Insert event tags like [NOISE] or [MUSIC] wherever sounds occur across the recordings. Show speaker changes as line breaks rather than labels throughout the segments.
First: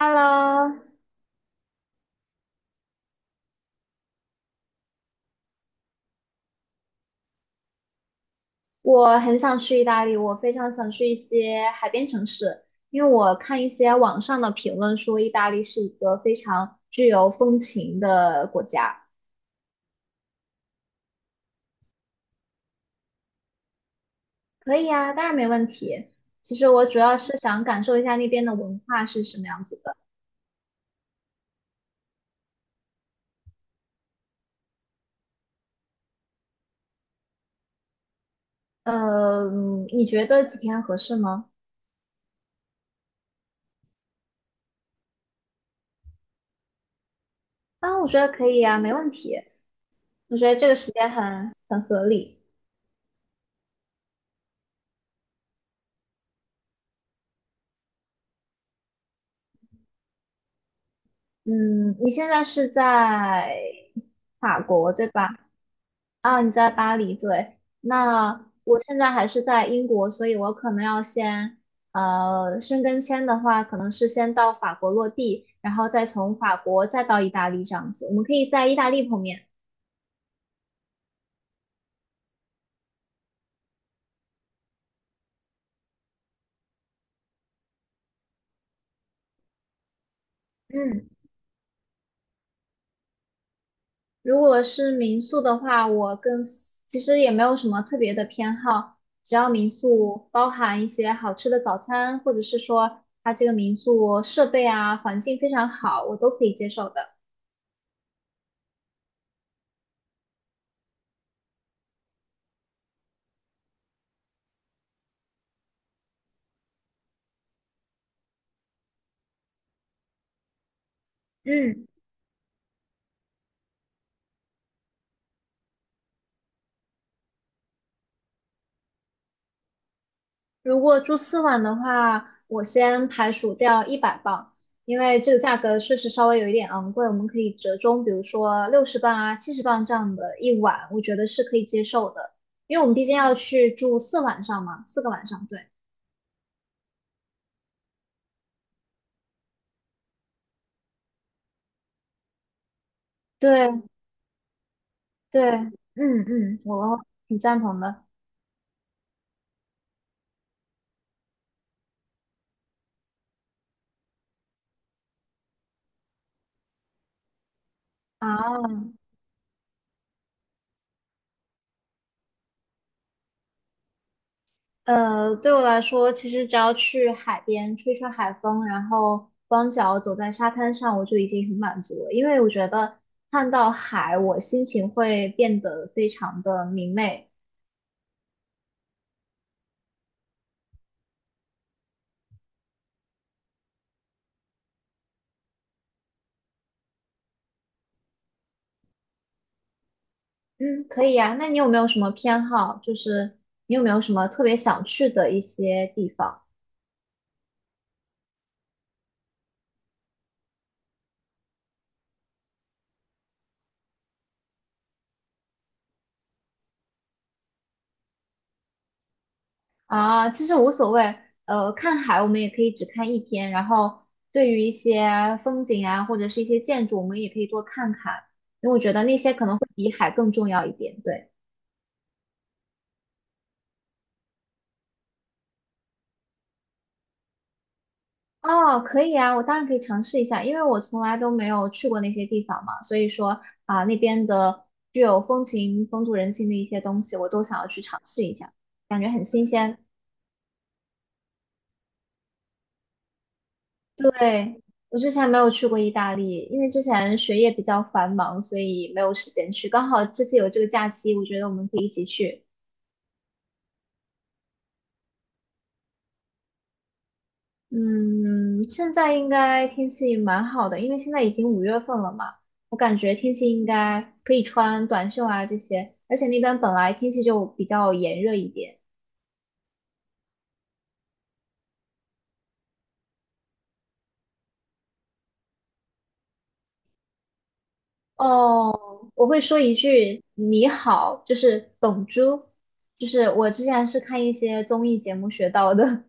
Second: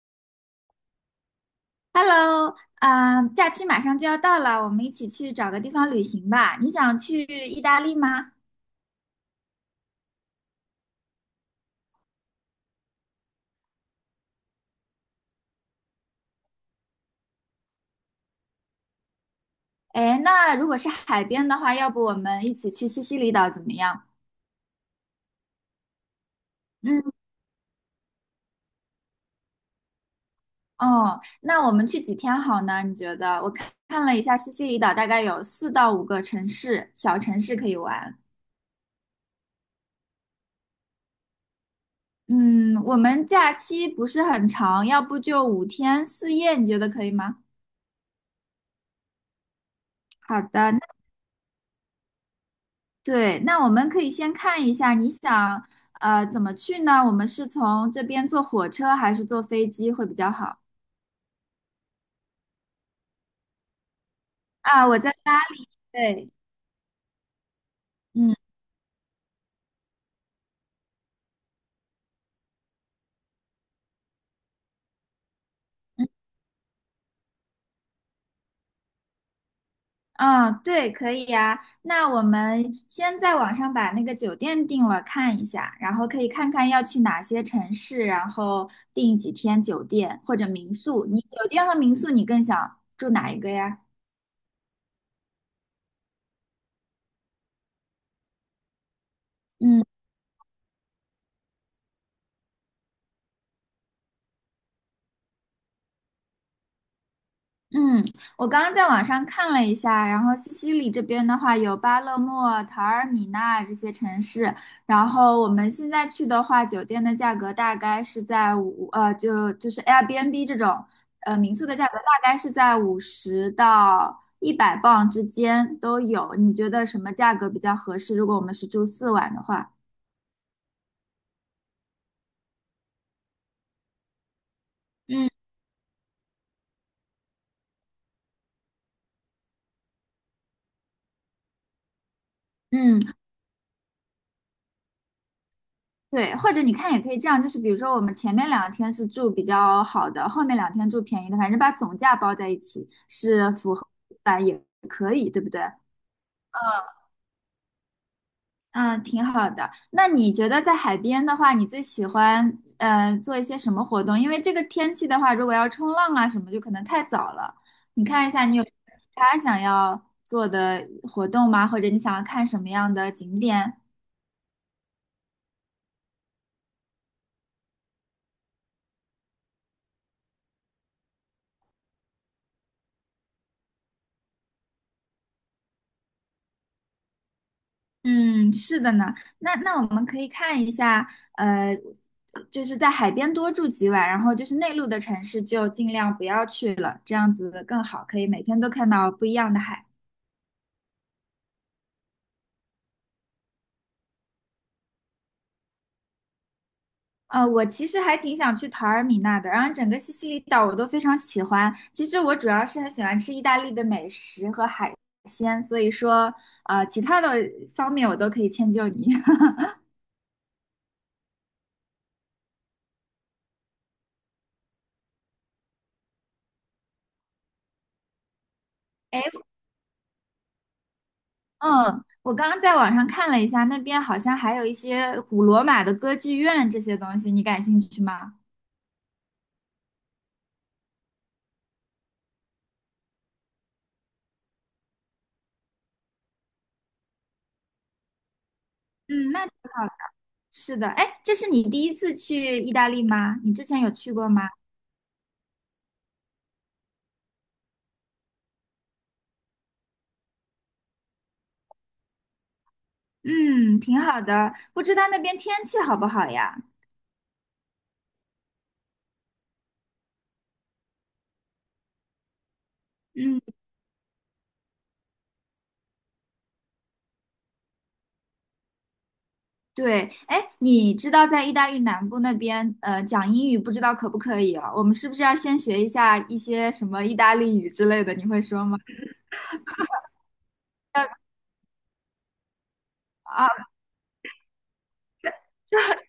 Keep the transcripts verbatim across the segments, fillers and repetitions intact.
Hello，
Hello，啊、假期马上就要到了，我们一起去找个地方旅行吧。你想去意大利吗？
我很想去意大利，我非常想去一些海边城市，因为我看一些网上的评论说意大利是一个非常具有风情的国家。
哎，那如果是海边的话，要不我们一起去西西里岛怎么样？
可以啊，当然没问题。其实我主
嗯，
要是想感受一下那边的文化是什么样子的。
哦，那我们去几天好呢？你觉得？我看看了一下，西西里岛大概有四到五个城市，小城市可以玩。
呃，嗯你觉得几天合适吗？
嗯，我们假期不是很长，要不就五天四夜，你觉得可以吗？
啊，我觉得可以啊，没问题。我
好
觉得这
的，
个时间很很合理。
对，那我们可以先看一下，你想呃怎么去呢？我们是从这边坐火车还是坐飞机会比较好？
嗯，你现在是在法
啊，
国，
我
对
在
吧？
巴黎。对，
啊，你在巴黎，对。那
嗯
我现在还是在英国，所以我可能要先，呃，申根签的话，可能是先到法国落地，然后再
嗯
从法国再到意大利这样子。我们可以在意大利碰面。
啊，对，可以呀。那我们先在网上把那个酒店定了，看一下，然后可以看看要去哪些城市，然后订几天酒店或者民宿。
嗯，
你酒店和民宿你更想住哪一个呀？
如果是民宿的话，我更喜其实也没有什么特别的偏好，只要民
嗯。
宿包含一些好吃的早餐，或者是说它这个民宿设备啊、环境非常好，我都可以接受的。
嗯，我刚刚在网上看了一下，然后西西里这边的话有巴勒莫、陶尔米纳这些城市，然后我们现在去的话，酒店的价格大概是在五呃，就就是 Airbnb 这种呃民宿的
嗯。
价格大概是在五十到一百磅之间都有。你觉得什么价格比较合适？如果我们是住四晚的话，
如果住四晚的话，我先排除掉一百磅，因为
嗯
这个价格确实稍微有一点昂贵，我们可以折中，比如说六十磅啊、七十磅这样的一晚，我觉得是可以接受的，因为我们毕
嗯，
竟要去住四晚上嘛，四个晚上，对
对，或者你看也可以这样，就是比如说我们前面两天是住比较好的，后面两天住便宜的，反正把总价包在一起是
对
符合吧，也可以，对
对，
不对？
嗯嗯，我挺赞同的
嗯，挺好的。那你觉得在海边的话，你最喜欢嗯做一些什么活动？因为这个天气的话，如果要冲浪啊什么，就可能太早了。你看一下，你有其
啊。
他想要做的活动吗？或者你想要看什么样的景点？
呃，对我来说，其实只要去海边吹吹海风，然后光脚走在沙滩上，我就已经很满足了。因为我觉得看到海，我心情会变得非常的明媚。
嗯，是的呢。那那我们可以看一下，呃，就是在海边多住几晚，然后就是内陆的城市就尽量不要去了，这样子更好，可以每天都看到不一样的海。
嗯，可以呀。那你有没有什么偏好？就是你有没有什么特别想去的一些地方？
呃，我其实还挺想去陶尔米纳的，然后整个西西里岛我都非常喜欢。其实我主要是很喜欢吃意大利的美食和海鲜，所以说，呃，其他的方面我都可以迁就你。[LAUGHS]
啊，其实无所谓。呃，看海我们也可以只看一天，然后对于一些风景啊，或者是一些建筑，我们也可以多看看，因为我觉得那些可能会比海更重要一点。对，
嗯，我刚刚在网上看了一下，那边好像还有一些古罗马的歌剧院这些东西，你感兴趣吗？
哦，可以啊，我当然可以尝试一下，因为我从来都没有去过那些地方嘛，所以说啊，那边的具有风情、风土人情的一些东西，我都想要去尝试一下，感觉很
嗯，那
新
挺
鲜。
好的。是的，哎，这是你第一次去意大利吗？你之前有去过吗？
对，我之前没有去过意大利，因为之前学业比较繁忙，所以没有时间去。刚好这次有这个假期，我觉得我们可以一起去。
嗯，挺好的。不知道那边天气好不好呀？
嗯，现在应该天气蛮好的，因为现在已经五月份了嘛，我感觉天
嗯，
气应该可以穿短袖啊这些，而且那边本来天气就比较炎热一点。
对。哎，你知道在意大利南部那边，呃，讲英语不知道可不可以哦？我们是不是要先学一下一些什么意大利语之类的？你会说吗？
哦，我会说一句你好，就
[LAUGHS]
是 b o 就是我
啊，
之前是看一些综艺节目学到的。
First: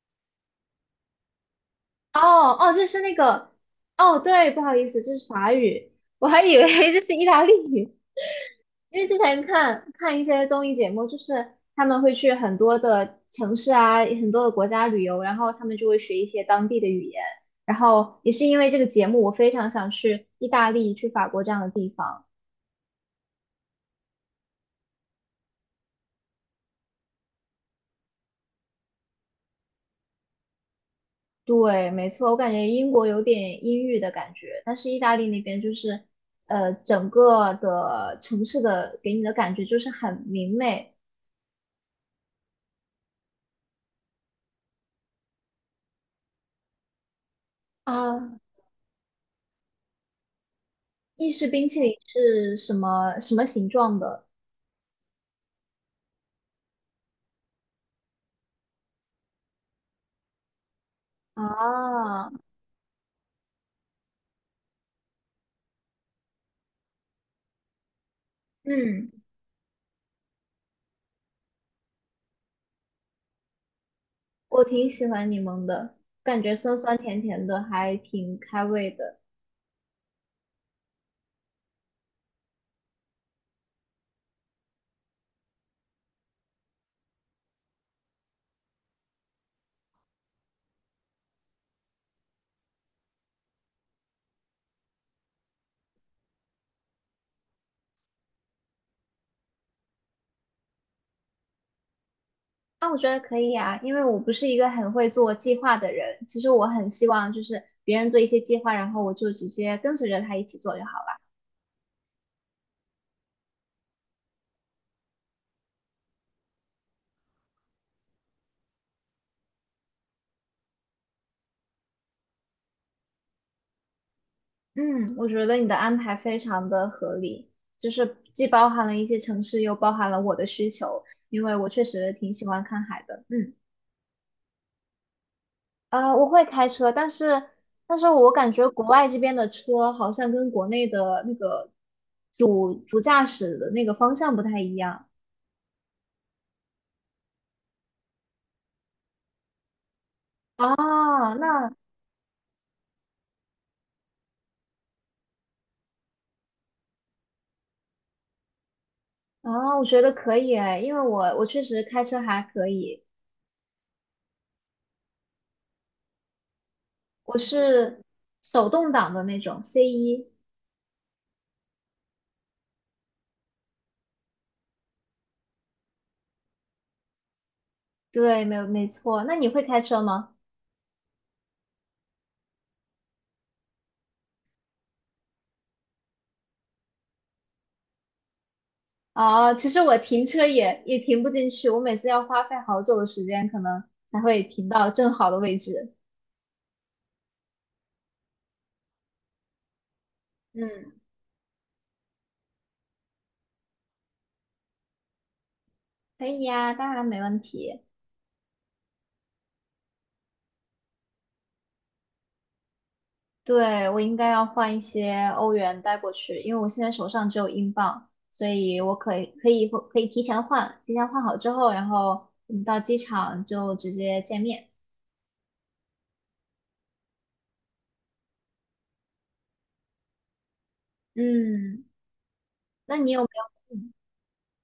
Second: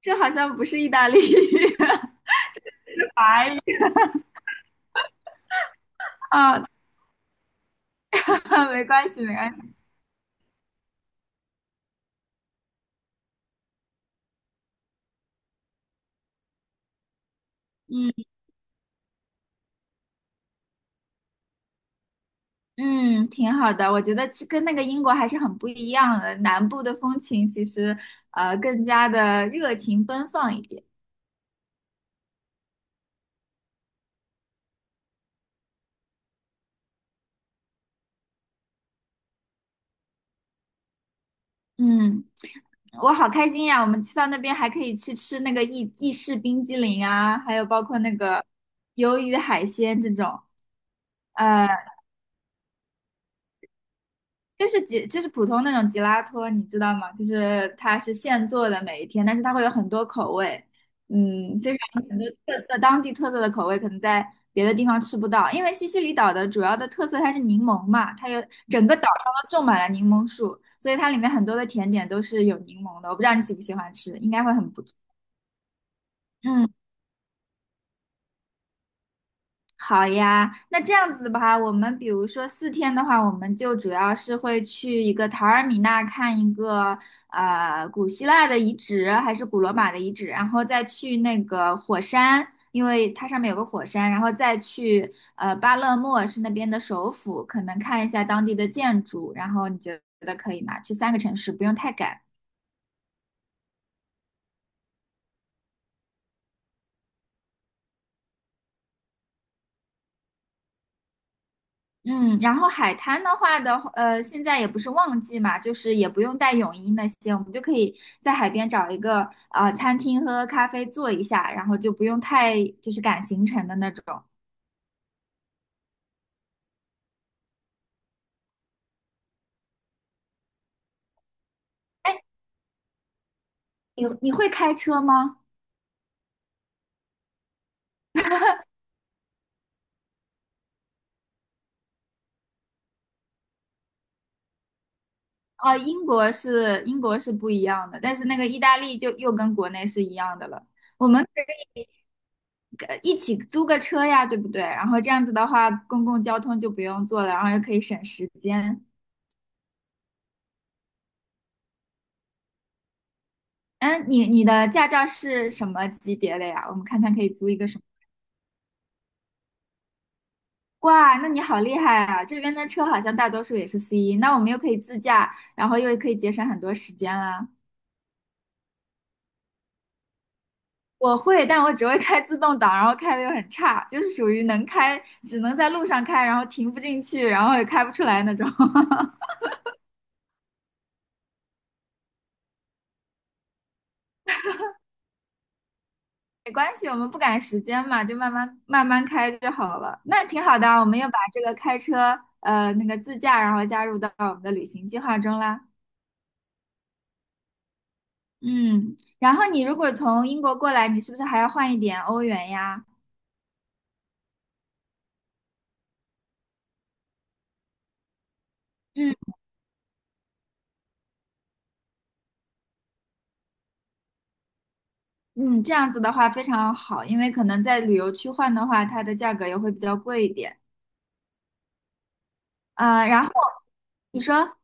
这好像不是意大利语。[LAUGHS]
哦哦，就是那个，哦对，不好意思，这是法语，我还以为
啊，
[LAUGHS] 这是意大利语，
[LAUGHS] 没
因为
关
之
系，没
前
关系。
看看一些综艺节目，就是他们会去很多的城市啊，很多的国家旅游，然后他们就会学一些当地的语言，然
嗯
后也是因为这个节目，我非常想去意大利、去法国这样的地方。
嗯，挺好的。我觉得这跟那个英国还是很不一样的，南部的风情其实呃更加的热情奔放一点。
对，没错，我感觉英国有点阴郁的感觉，但是意大利那边就是，呃，整个的城市的给你的感觉就是很明媚。
嗯，我好开心呀！我们去到那边还可以去吃那个意意式冰激凌啊，还有包括那
啊，
个鱿鱼海鲜这种。
意式冰
呃。
淇淋是什么什么形状的？
就是吉，就是普通那种吉拉托，你知道吗？就是它是现做的每一天，但是它会有很多口味，嗯，非常很多
啊，
特色，当地特色的口味可能在别的地方吃不到，因为西西里岛的主要的特色它是柠檬嘛，它有整个岛
嗯，
上都种满了柠檬树，所以它里面很多的甜点都是有柠檬的，我不知道你喜不喜欢吃，应该会
我
很不
挺
错。
喜欢柠檬的，感觉
嗯。
酸酸甜甜的，还挺开胃的。
好呀，那这样子的话，我们比如说四天的话，我们就主要是会去一个塔尔米纳看一个呃古希腊的遗址，还是古罗马的遗址，然后再去那个火山，因为它上面有个火山，然后再去呃巴勒莫是那边的首府，可能看一下当地的建筑，然后你觉得可以吗？去三个城市，不用太赶。
那我觉得可以啊，因为我不是一个很会做计划的人，其实我很希望就是别人做一些计划，然后我就直接跟随着他一起做就好了。
嗯，然后海滩的话的呃，现在也不是旺季嘛，就是也不用带泳衣那些，我们就可以在海边找一个呃餐厅喝喝咖啡坐一下，然后就不用太就是赶行程的那种。
嗯，我觉得你的安排非常的合理，就是既包含了一些城市，又包含了我的需求，因为我确实
哎，
挺喜欢看海的。嗯。
你你会开车吗？
啊，我会开车，但是但是我感觉国外这边的车好像跟国内的那个主主驾驶的那个方向不太一样
哦，英国是英国是不一样的，但是那个意大利就又跟国内是一样的了。我们可
啊。那
以呃一起租个车呀，对不对？然后这样子的话，公共交通就不用坐了，然后又可以省时间。
啊，我觉得可以哎，因为我我确实开车还可以，
嗯，你你的驾照是什么级别的呀？我们看看可以
我
租一个什么。
是手动挡的那种 c 一。
哇，那你好厉害啊！这边的车好像大多数也是 C 一，那我们又可以自驾，然后又可以节省很多时间啦。
对，没有没错。那你会开车吗？
我会，但我只会开自动挡，然后开的又很差，就是属于能开，只能在路上开，然后停不进去，然后也开不出来那种。[LAUGHS]
啊，其实我停车也也停不进去，我每次要花费好久的时间，可能才会停到正好的位置。
没关系，我们不赶时间嘛，就慢慢慢慢开就好了。那挺好的啊，我
嗯，
们又把这个开车，呃，那个自驾，然后加入到我们的旅行计划中啦。
可以呀，当然没问题。
嗯，然后你如果从英国过来，你是不是还要换一点欧元呀？
对，我应该要换一些欧元带过去，因为我现在手上只有英镑，所以我
嗯，
可以可以可以提前换，提前换好之后，然后我们到机场就直接见面。
嗯，这样子的话非常好，因为可能在旅游区换的话，它的价格也会比较贵一点。
嗯，那
啊、
你有
然
没
后
有？嗯
你说，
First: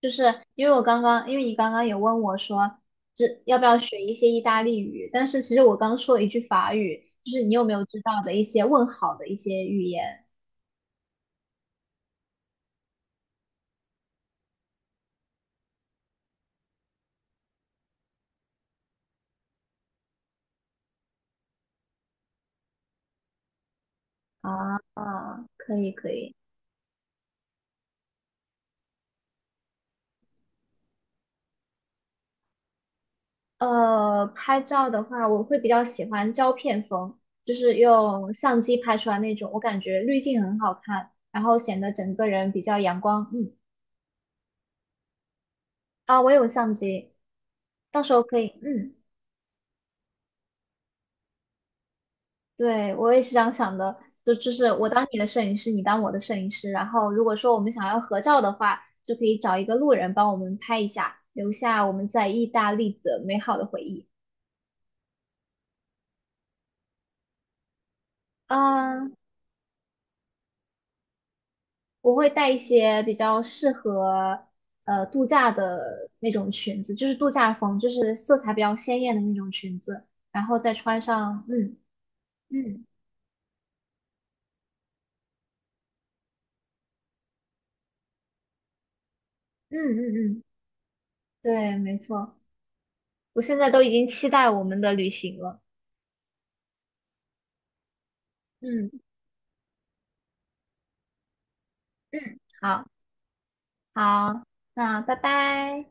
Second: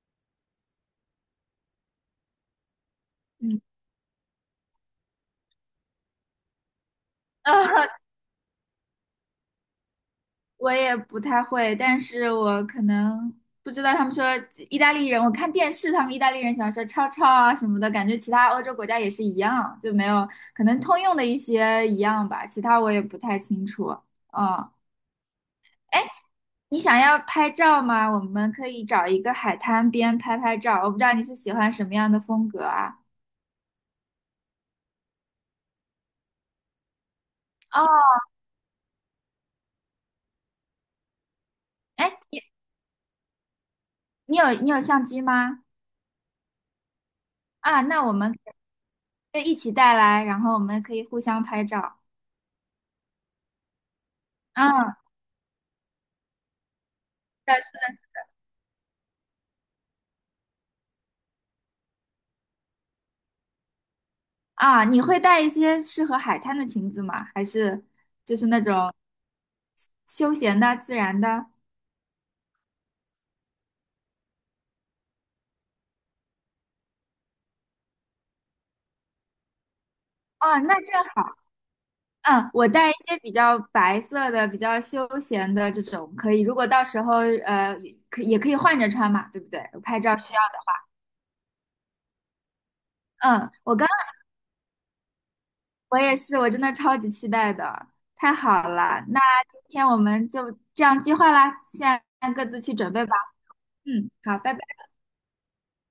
就是因为我刚刚，因为你刚刚有问我说，这要
嗯，
不要学一些意大利语？但是其实我刚说了一句法语，就是你有没有知
[LAUGHS]
道的一些问好的一些语言
我也不太会，但是我可能不知道他们说意大利人，我看电视他们意大利人喜欢说超超啊什么的，感觉其他欧洲国家也是一样，就没有可能通用的一些一样吧，其他我也不太清楚。嗯。
啊？啊可以可以。
你想要拍照吗？我们可以找一个海滩边拍拍照。我不知道你是喜欢什么样的风格啊？
呃，拍照的话，我会比较喜欢胶片风，就是
哦，
用相机拍出来那种，我感觉滤镜很好看，然后显得整
哎，
个
你
人比较阳光。嗯，
你有你有相机吗？
啊，我有相机，
啊，
到
那
时
我
候
们
可以。嗯，
可以一起带来，然后我们可以互相拍照。
对，我也是这样想的，就就是我
嗯，
当你的摄影师，你当我的摄影师，然后如果说我
但是
们想要
的。
合照的话，就可以找一个路人帮我们拍一下，留下我们在意大利的美好的回忆。
啊，你会带一些适合海滩的裙子吗？还是就是那种
啊
休闲的、自然的？
我会带一些比较适合呃度假的那种裙子，就是度假风，就是色彩比较鲜艳的那种裙子，然后
哦，
再
那正
穿
好。
上，嗯
嗯，我
嗯
带一些比较白色的、比较休闲的这种可以，如果到时候呃可也可以换着穿嘛，对不对？
嗯
拍照需
嗯
要
嗯，
的。
对，没错，我
嗯，
现在
我
都
刚
已经期待我们的旅行了，
我也是，我真的超级期待的，太好
嗯
了。那今天我们就这样计划啦，现在
嗯，
各自去
好
准备吧。嗯，好，
好，
拜拜。
那拜拜。